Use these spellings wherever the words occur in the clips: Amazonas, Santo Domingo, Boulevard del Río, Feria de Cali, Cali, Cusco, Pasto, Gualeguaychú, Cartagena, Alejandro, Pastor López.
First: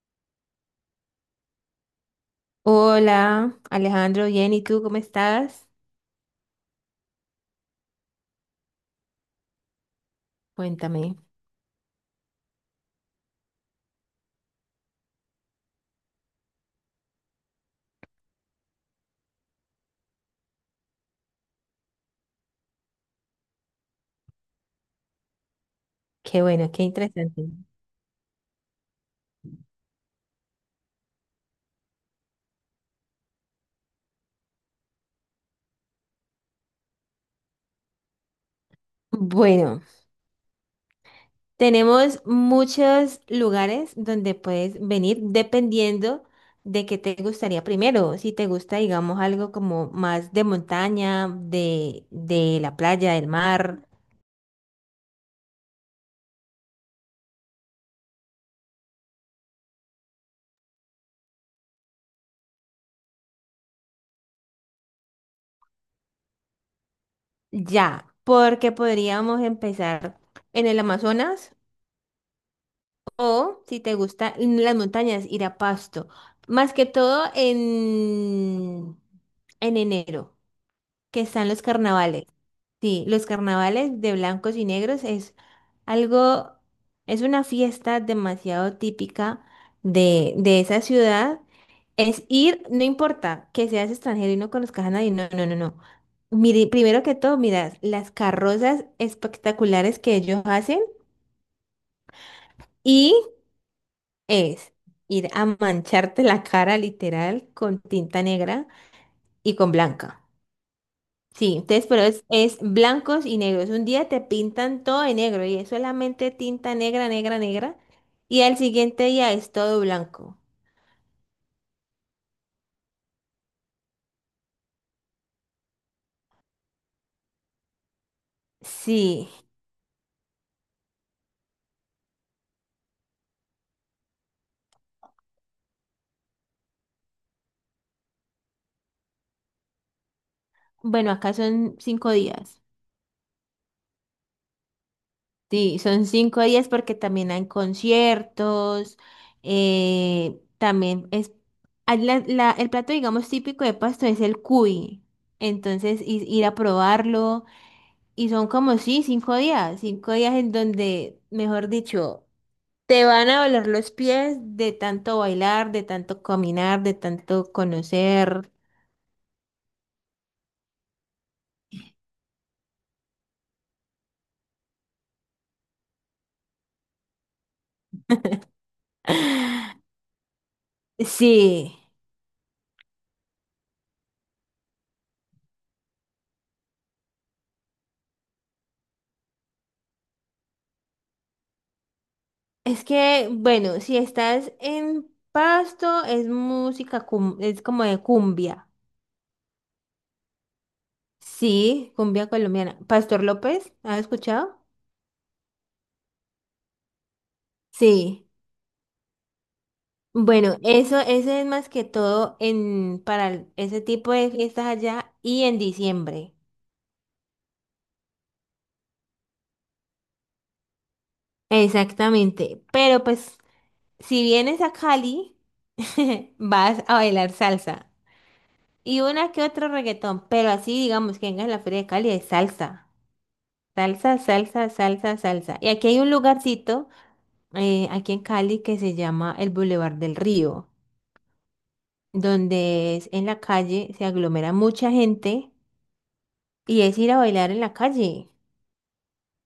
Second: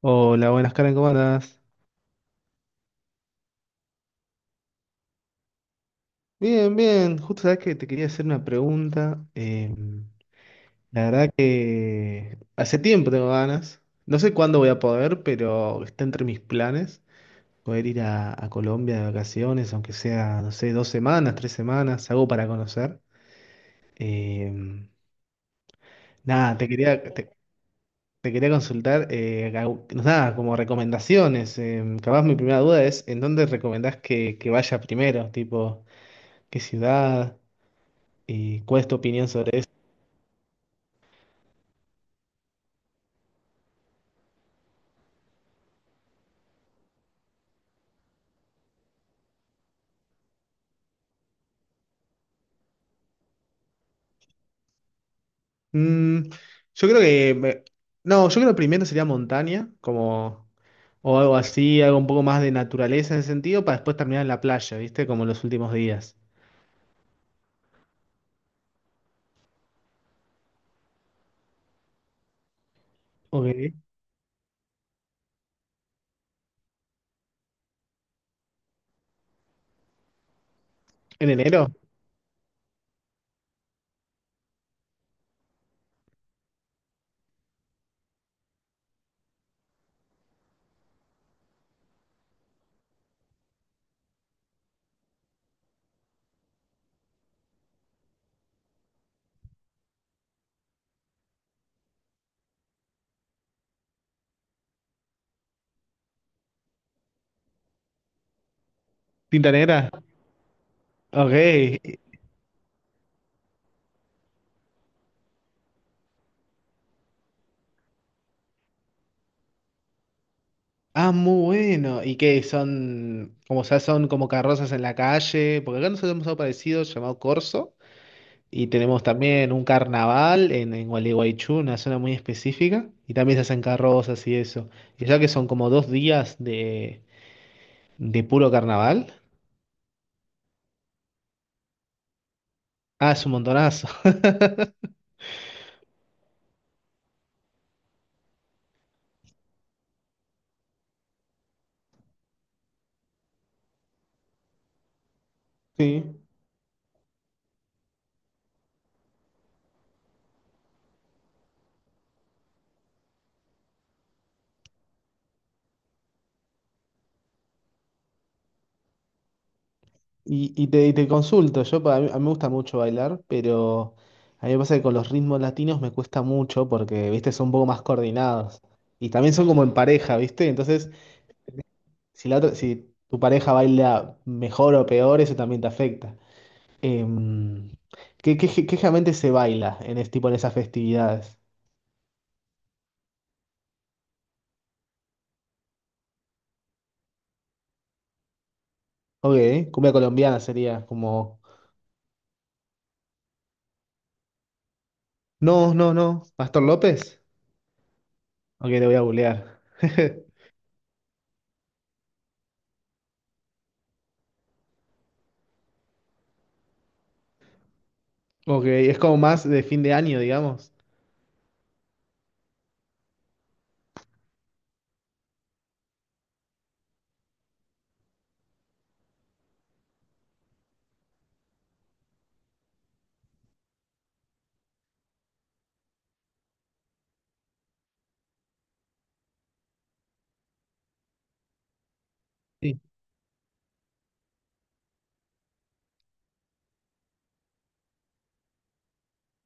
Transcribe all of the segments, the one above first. Hola, buenas Karen, ¿cómo andás? Hola, Alejandro, bien, ¿y tú cómo estás? Bien, bien, justo sabes que te quería hacer una pregunta. La Cuéntame. verdad que hace tiempo tengo ganas. No sé cuándo voy a poder, pero está entre mis planes poder ir a Colombia de vacaciones, aunque sea, no sé, 2 semanas, 3 semanas, algo para conocer. Eh, Qué nada, te bueno, qué quería, te, interesante. te quería consultar, nada, como recomendaciones. Capaz mi primera duda es, ¿en dónde recomendás que vaya primero? Tipo, ¿qué ciudad? ¿Y cuál es tu opinión sobre eso? Bueno, tenemos muchos lugares donde puedes venir dependiendo de qué te gustaría primero. Si te gusta, digamos, algo como más de montaña, de la playa, del mar, Mm, yo creo que... me- No, yo creo que primero sería montaña, como. O algo así, algo un poco más de naturaleza en ese sentido, para después terminar en la playa, ¿viste? Como los últimos días. ya, porque podríamos empezar en el Amazonas. O Ok. si te gustan las montañas, ir a Pasto. Más que todo en enero, que ¿En están los enero? carnavales. Sí, los carnavales de blancos y negros es algo, es una fiesta demasiado típica de esa ciudad. Es ir, no importa que seas extranjero y no conozcas a nadie, no, no, no, no. Mire, primero que todo, mira las carrozas espectaculares que ellos hacen. Y es ir a mancharte la cara literal con tinta negra ¿Tinta y con negra? blanca. Sí, Ok. entonces, pero es blancos y negros. Un día te pintan todo de negro y es solamente tinta negra, negra, negra. Y al siguiente día es todo blanco. Ah, muy bueno. ¿Y qué son? Como sea, son como carrozas en la calle. Porque acá nosotros tenemos algo parecido llamado corso. Y tenemos Sí, también un carnaval en, Gualeguaychú, una zona muy específica, y también se hacen carrozas y eso. Y ya que son como 2 días de puro carnaval, bueno, acá son 5 días. Es un montonazo. Sí, son 5 días porque también hay conciertos, también es, hay el plato, digamos, típico de Pasto es el cuy, entonces Sí. Ir a probarlo y son como, sí, 5 días, 5 días en donde, mejor dicho, te van a doler los pies de tanto bailar, de tanto caminar, de tanto conocer. Y te consulto, a mí me gusta mucho bailar, pero a mí me pasa que con los ritmos latinos me cuesta mucho porque, viste, son un poco más coordinados. Y también son como en pareja, viste. Entonces, Sí. Si tu pareja baila mejor o peor, eso también te afecta. Em, qué generalmente se baila en este tipo en esas festividades? Es que, bueno, si estás en Pasto, es música, es como de cumbia. Ok, cumbia colombiana sería como. Sí, cumbia colombiana. Pastor López, ¿has escuchado? No, no, no. ¿Pastor López? Sí. Ok, le voy a googlear. Bueno, eso es más que todo para ese tipo de fiestas allá y en diciembre. Ok, es como más de fin de año, digamos. Exactamente. Pero pues, si vienes a Cali, vas a bailar salsa. Y una que otro reggaetón. Pero así, digamos, que vengas a la Feria de Cali es salsa. Salsa, salsa, salsa, salsa. Y aquí hay un lugarcito, aquí en Cali, que se llama el Boulevard del Río, Sí. donde es en la calle, se aglomera mucha gente y es ir a bailar en la calle.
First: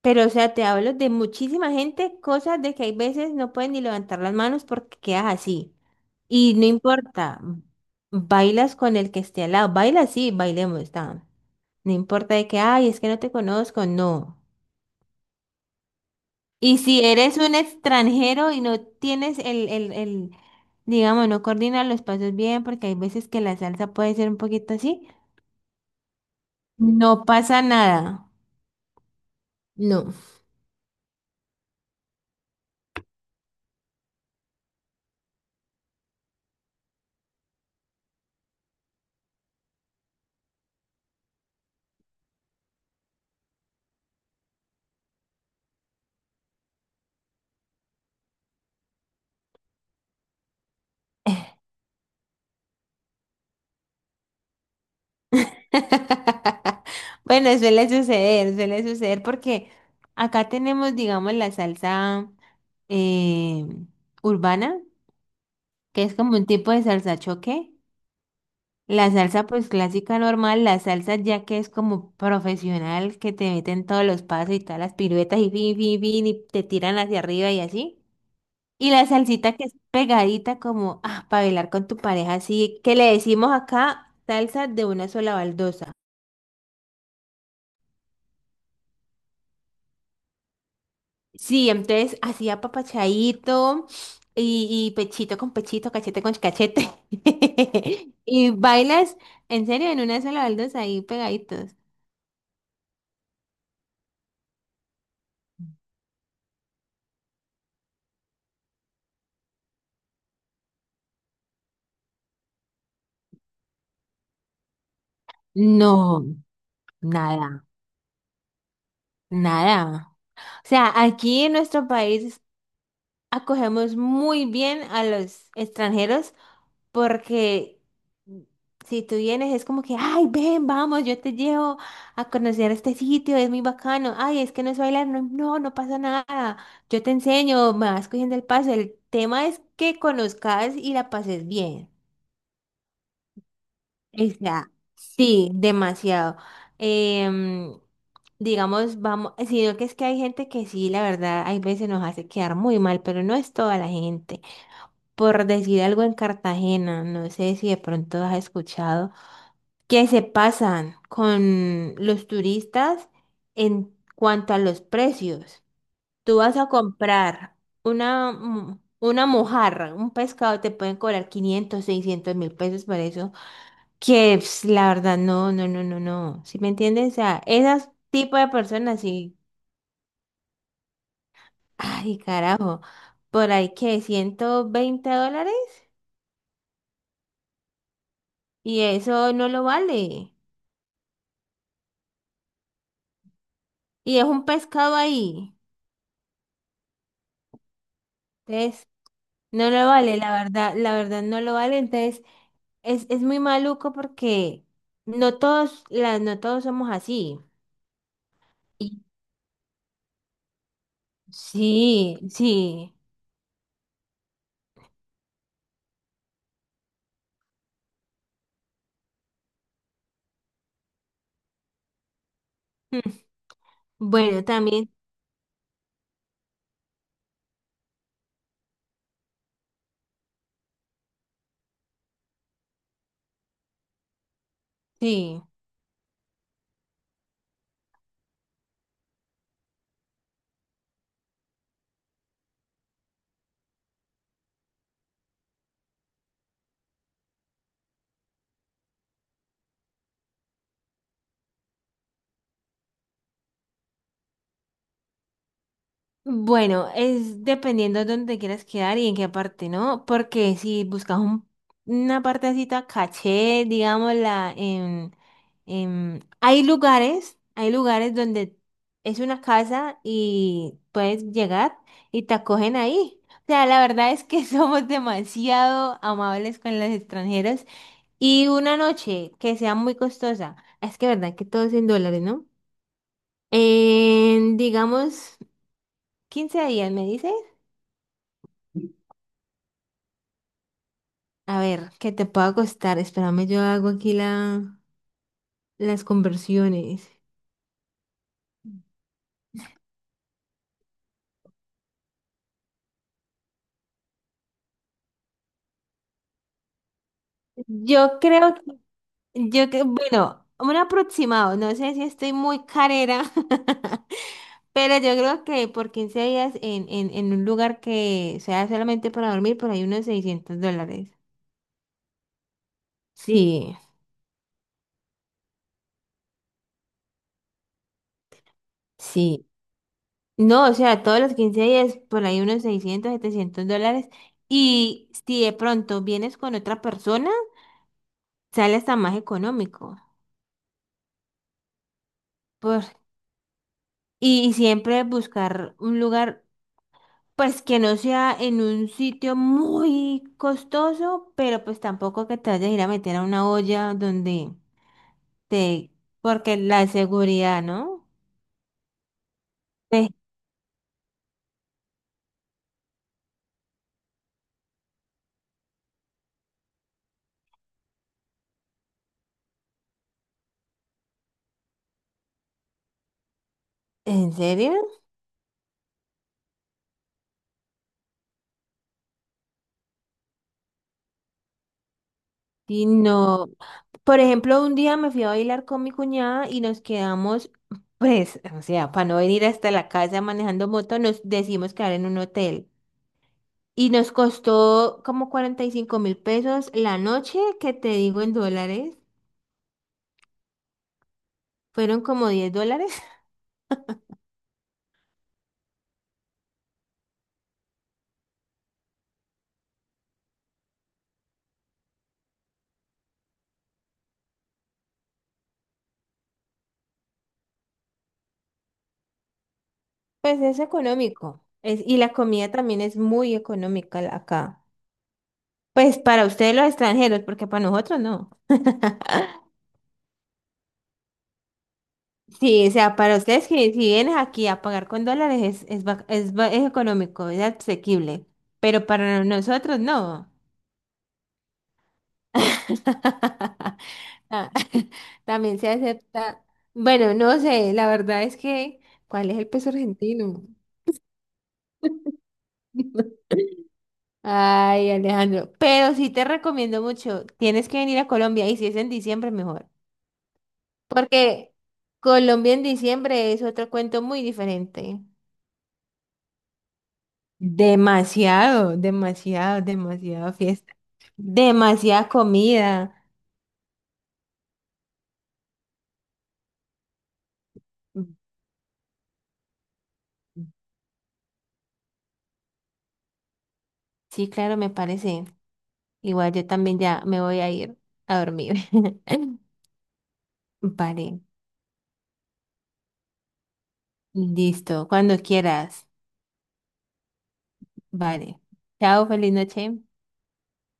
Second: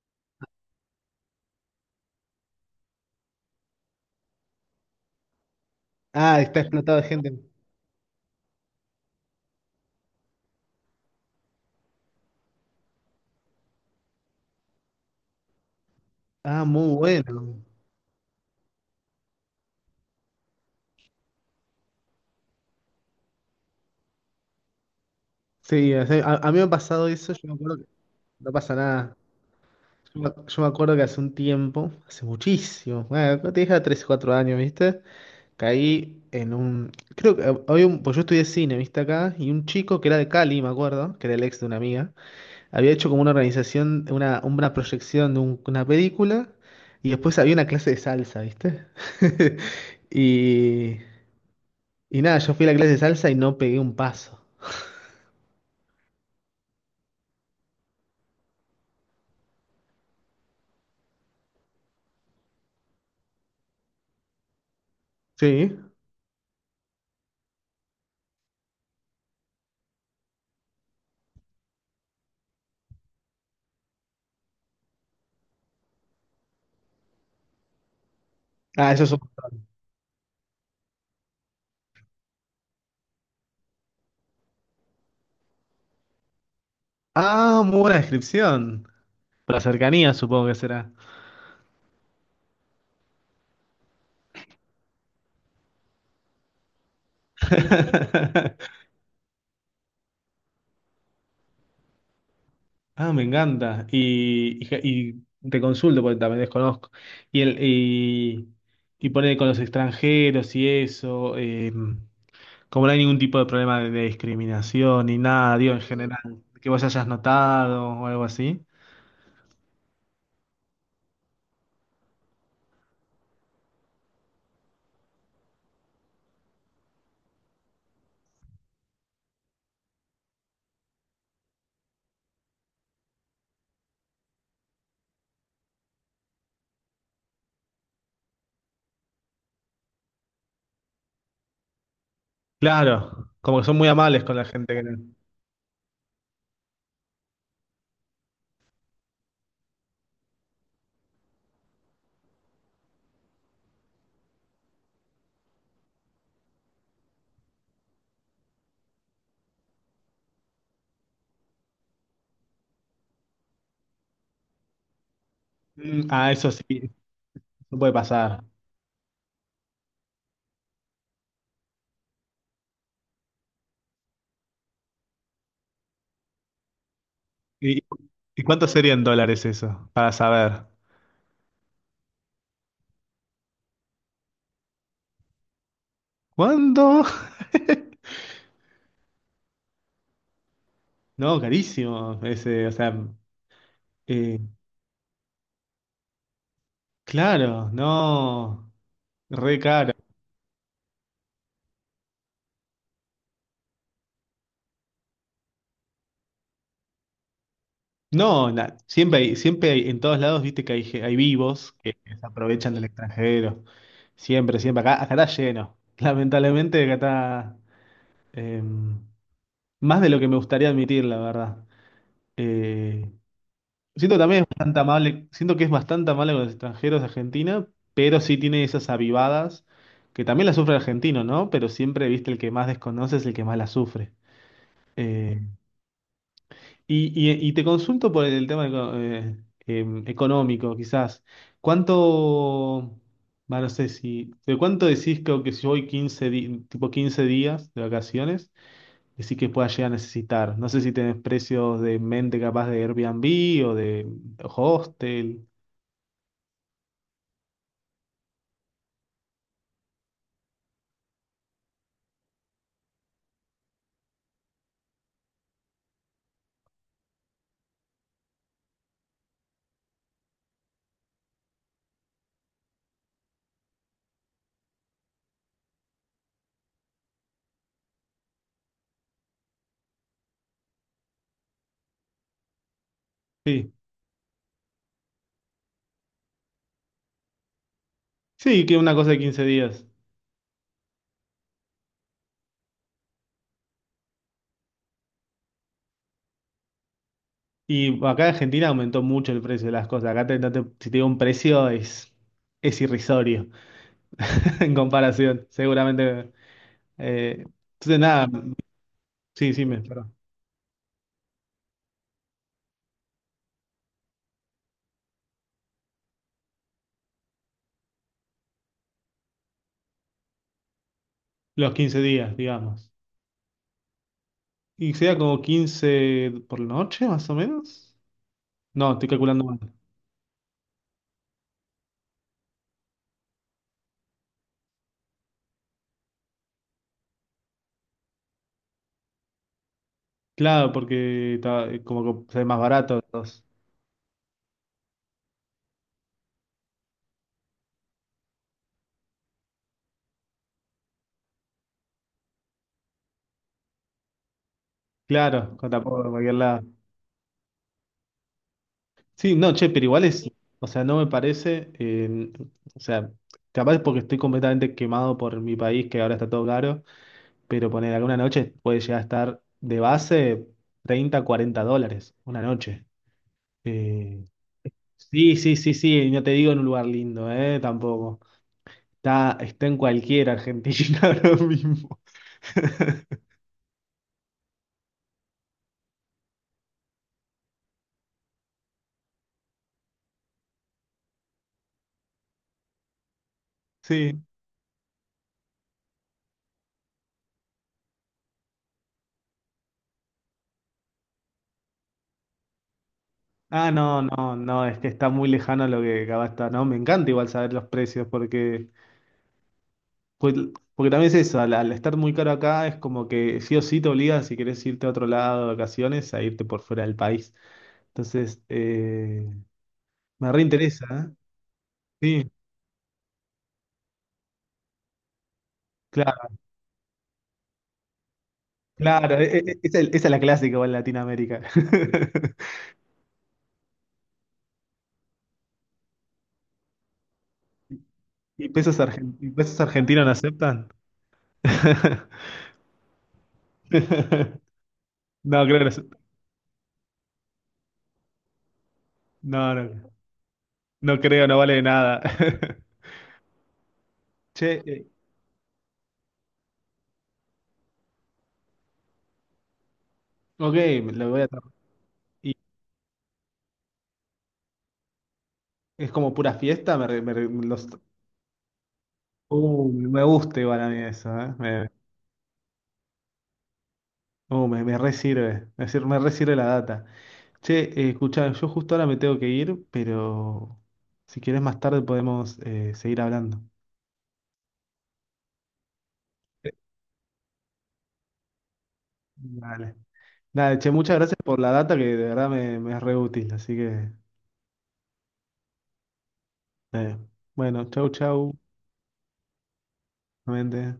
Pero, o sea, te hablo de muchísima gente, cosas de que hay veces no pueden ni levantar las manos porque quedas así. Ah, Y está no explotado de gente. importa, bailas con el que esté al lado. Baila, sí, bailemos, está. No importa de que, ay, es que no te conozco, no. Ah, Y muy si eres un bueno. extranjero y no tienes el, digamos, no coordinas los pasos bien, porque hay veces que la salsa puede ser un poquito así, Sí, o sea, a mí me ha pasado no eso, yo me pasa acuerdo que nada. no pasa nada. No. Yo me acuerdo que hace un tiempo, hace muchísimo, bueno, te dije 3 o 4 años, ¿viste? Caí en un. Creo que había un. Pues yo estudié cine, ¿viste acá? Y un chico que era de Cali, me acuerdo, que era el ex de una amiga, había hecho como una organización, una proyección de una película, y después había una clase de salsa, ¿viste? Y. Y nada, yo fui a la clase de salsa y no pegué un paso. Bueno, suele suceder porque acá tenemos, digamos, la salsa eh, urbana, Sí. que es como un tipo de salsa choque. La salsa pues clásica normal, la salsa ya que es como profesional, que te meten todos los pasos y todas las piruetas y fin, fin, fin, y te tiran hacia arriba y así. Y Ah, eso la es un- salsita que es pegadita como ah, para bailar con tu pareja, así que le decimos acá salsa de una sola baldosa. Ah, muy buena descripción. Por la cercanía, supongo que será. Sí, entonces así apapachadito y pechito con pechito, cachete con cachete. Y bailas en serio en una sola baldosa ahí pegaditos. Ah, me encanta. Y te consulto porque también desconozco. Y, el, y, y pone con los extranjeros y eso, como no hay ningún tipo de, problema de discriminación ni nada, digo, en No, general, que vos hayas nada. notado o algo así. Nada. O sea, aquí en nuestro país acogemos muy bien a los extranjeros porque si tú vienes es como que, ay, ven, vamos, yo te llevo a conocer este sitio, es muy bacano. Ay, es que no es bailar, no, no, no pasa nada. Yo te enseño, me vas cogiendo el paso. El tema es que conozcas y la pases bien. Claro, como que son muy amables con la Esa, gente que. sí, demasiado. Em, digamos, vamos, sino que es que hay gente que sí, la verdad, hay veces nos hace quedar muy mal, pero no es toda la gente. Por decir algo en Cartagena, no sé si de pronto has escuchado, que se pasan con los turistas en cuanto a los precios. Ah, Tú eso vas sí, a comprar no puede una, pasar. mm, una mojarra, un pescado, te pueden cobrar 500 600 mil pesos por eso. Que ps, la verdad, no, no, no, no, no. ¿Sí me entiendes? O sea, ¿Y, esas tipo y de cuánto sería personas, en sí. dólares eso? Para saber. Ay, carajo. Por ahí que $120 ¿Cuánto? y eso no lo vale. No, carísimo. O sea, Y es eh, un pescado ahí. Claro, no, Entonces, re no lo caro. vale, la verdad no lo vale. Entonces, es muy maluco porque no todos, la, no todos somos así. No, Y siempre hay, en todos lados, viste que hay vivos que sí, se aprovechan del sí. extranjero. Siempre, siempre. Acá está lleno. Lamentablemente acá está eh, más de lo que me gustaría admitir, la verdad. Mm. Eh, siento también Bueno, es bastante también, amable, siento que es bastante amable con los extranjeros de Argentina, pero sí tiene esas avivadas que también las sufre el argentino, ¿no? Pero siempre, viste, el que más desconoce es el que más las sufre. Eh, sí. y te consulto por el tema económico, quizás. ¿Cuánto, va, no sé si, de cuánto decís que si voy tipo 15 días de vacaciones, decís que pueda llegar a necesitar? No sé si tenés precios de mente capaz de Airbnb o de hostel. Bueno, es dependiendo de dónde te quieras quedar y en qué parte, ¿no? Porque si buscas una partecita caché, digámosla, hay lugares donde es una casa y puedes llegar y te acogen ahí. O sea, la verdad es que somos demasiado amables con los extranjeros y una noche que sea muy costosa, es que verdad que todo es en dólares, ¿no? Sí, En, digamos, 15 días, ¿me dices? sí, que una cosa de 15 días. A ver, ¿qué te puedo costar? Espérame, yo hago aquí las conversiones. Y acá en Argentina aumentó mucho el precio de las cosas. Acá te- no te- si te digo un precio es irrisorio en comparación. Seguramente. Eh, entonces, Yo nada, creo, que- sí, sí, yo que, perdón. bueno, un aproximado, no sé si estoy muy carera, pero yo creo que por 15 días en un lugar que sea solamente para dormir, por ahí unos $600. Los 15 días, digamos. Sí, Y sería como 15 por la noche, más o menos. No, estoy calculando sí. mal. No, o sea, todos los 15 días, por ahí unos 600, 700 dólares. Y si de pronto vienes con otra persona, sale hasta más económico. Claro, porque está, como que sale más barato. Entonces. Y siempre buscar un lugar, pues que no sea en un sitio muy costoso, pero pues tampoco que te vayas a ir a meter a una olla donde Claro, con te... tampoco de cualquier Porque lado. la seguridad, ¿no? Sí, no, che, pero igual Ve, o sea, no me parece, o sea, capaz porque estoy completamente quemado por mi país, que ahora está todo caro, pero poner alguna noche puede llegar a estar de base 30 40 dólares, una noche. Eh, ¿en serio? Sí, sí, sí, sí, no te digo en un lugar lindo, ¿eh? Tampoco. Está, está en cualquier Argentina ahora mismo. Sí, no. Por ejemplo, un día me fui a bailar con mi cuñada y nos quedamos, pues, o sea, para no venir hasta la casa manejando moto, nos decidimos quedar en un hotel. Y nos Sí. costó como 45.000 pesos la noche, que te digo en dólares. Fueron como $10. Ah, no, no, no, es que está muy lejano a lo que acaba está, ¿no? Me encanta igual saber los precios porque, pues, porque también es eso, al, al estar muy caro acá es como que sí o sí te obliga si querés irte a otro lado de vacaciones a irte por fuera del país. Entonces, me Pues es reinteresa, ¿eh? económico. Es, y la Sí, comida también es muy económica acá. Pues para claro, ustedes los extranjeros, porque para nosotros no. claro, esa es la clásica igual en Latinoamérica. Sí, o sea, para ustedes que si vienes aquí a pagar con dólares es económico, es asequible. ¿Y pesos, Pero argen- para y pesos nosotros argentinos no no. aceptan? Ah, No, creo también que no, se aceptan. acepta. Bueno, no sé, la verdad es que, ¿cuál es el No, peso no, argentino? no creo, no vale nada. Che, Ay, Alejandro, pero sí te recomiendo mucho, tienes que venir a Colombia y si es en diciembre mejor, ok, me lo voy a tomar. porque ¿Y Colombia en diciembre es otro cuento muy diferente. es como pura fiesta? Me, re- me re- me los, Demasiado, demasiado, me demasiado gusta igual a fiesta, mí eso, ¿eh? Me, demasiada comida. Me, me re sirve, me, sir- me re sirve la data. Che, escuchá, yo justo ahora me tengo que ir, pero si querés más tarde podemos seguir hablando. Sí, claro, me parece. Igual yo también ya me voy a ir a dormir. Dale. Dale, che, muchas gracias Vale, por la data que de verdad me, me es re útil, así que listo, cuando quieras. Eh, bueno, chau, chau, Vale. Chao, feliz noche. nuevamente.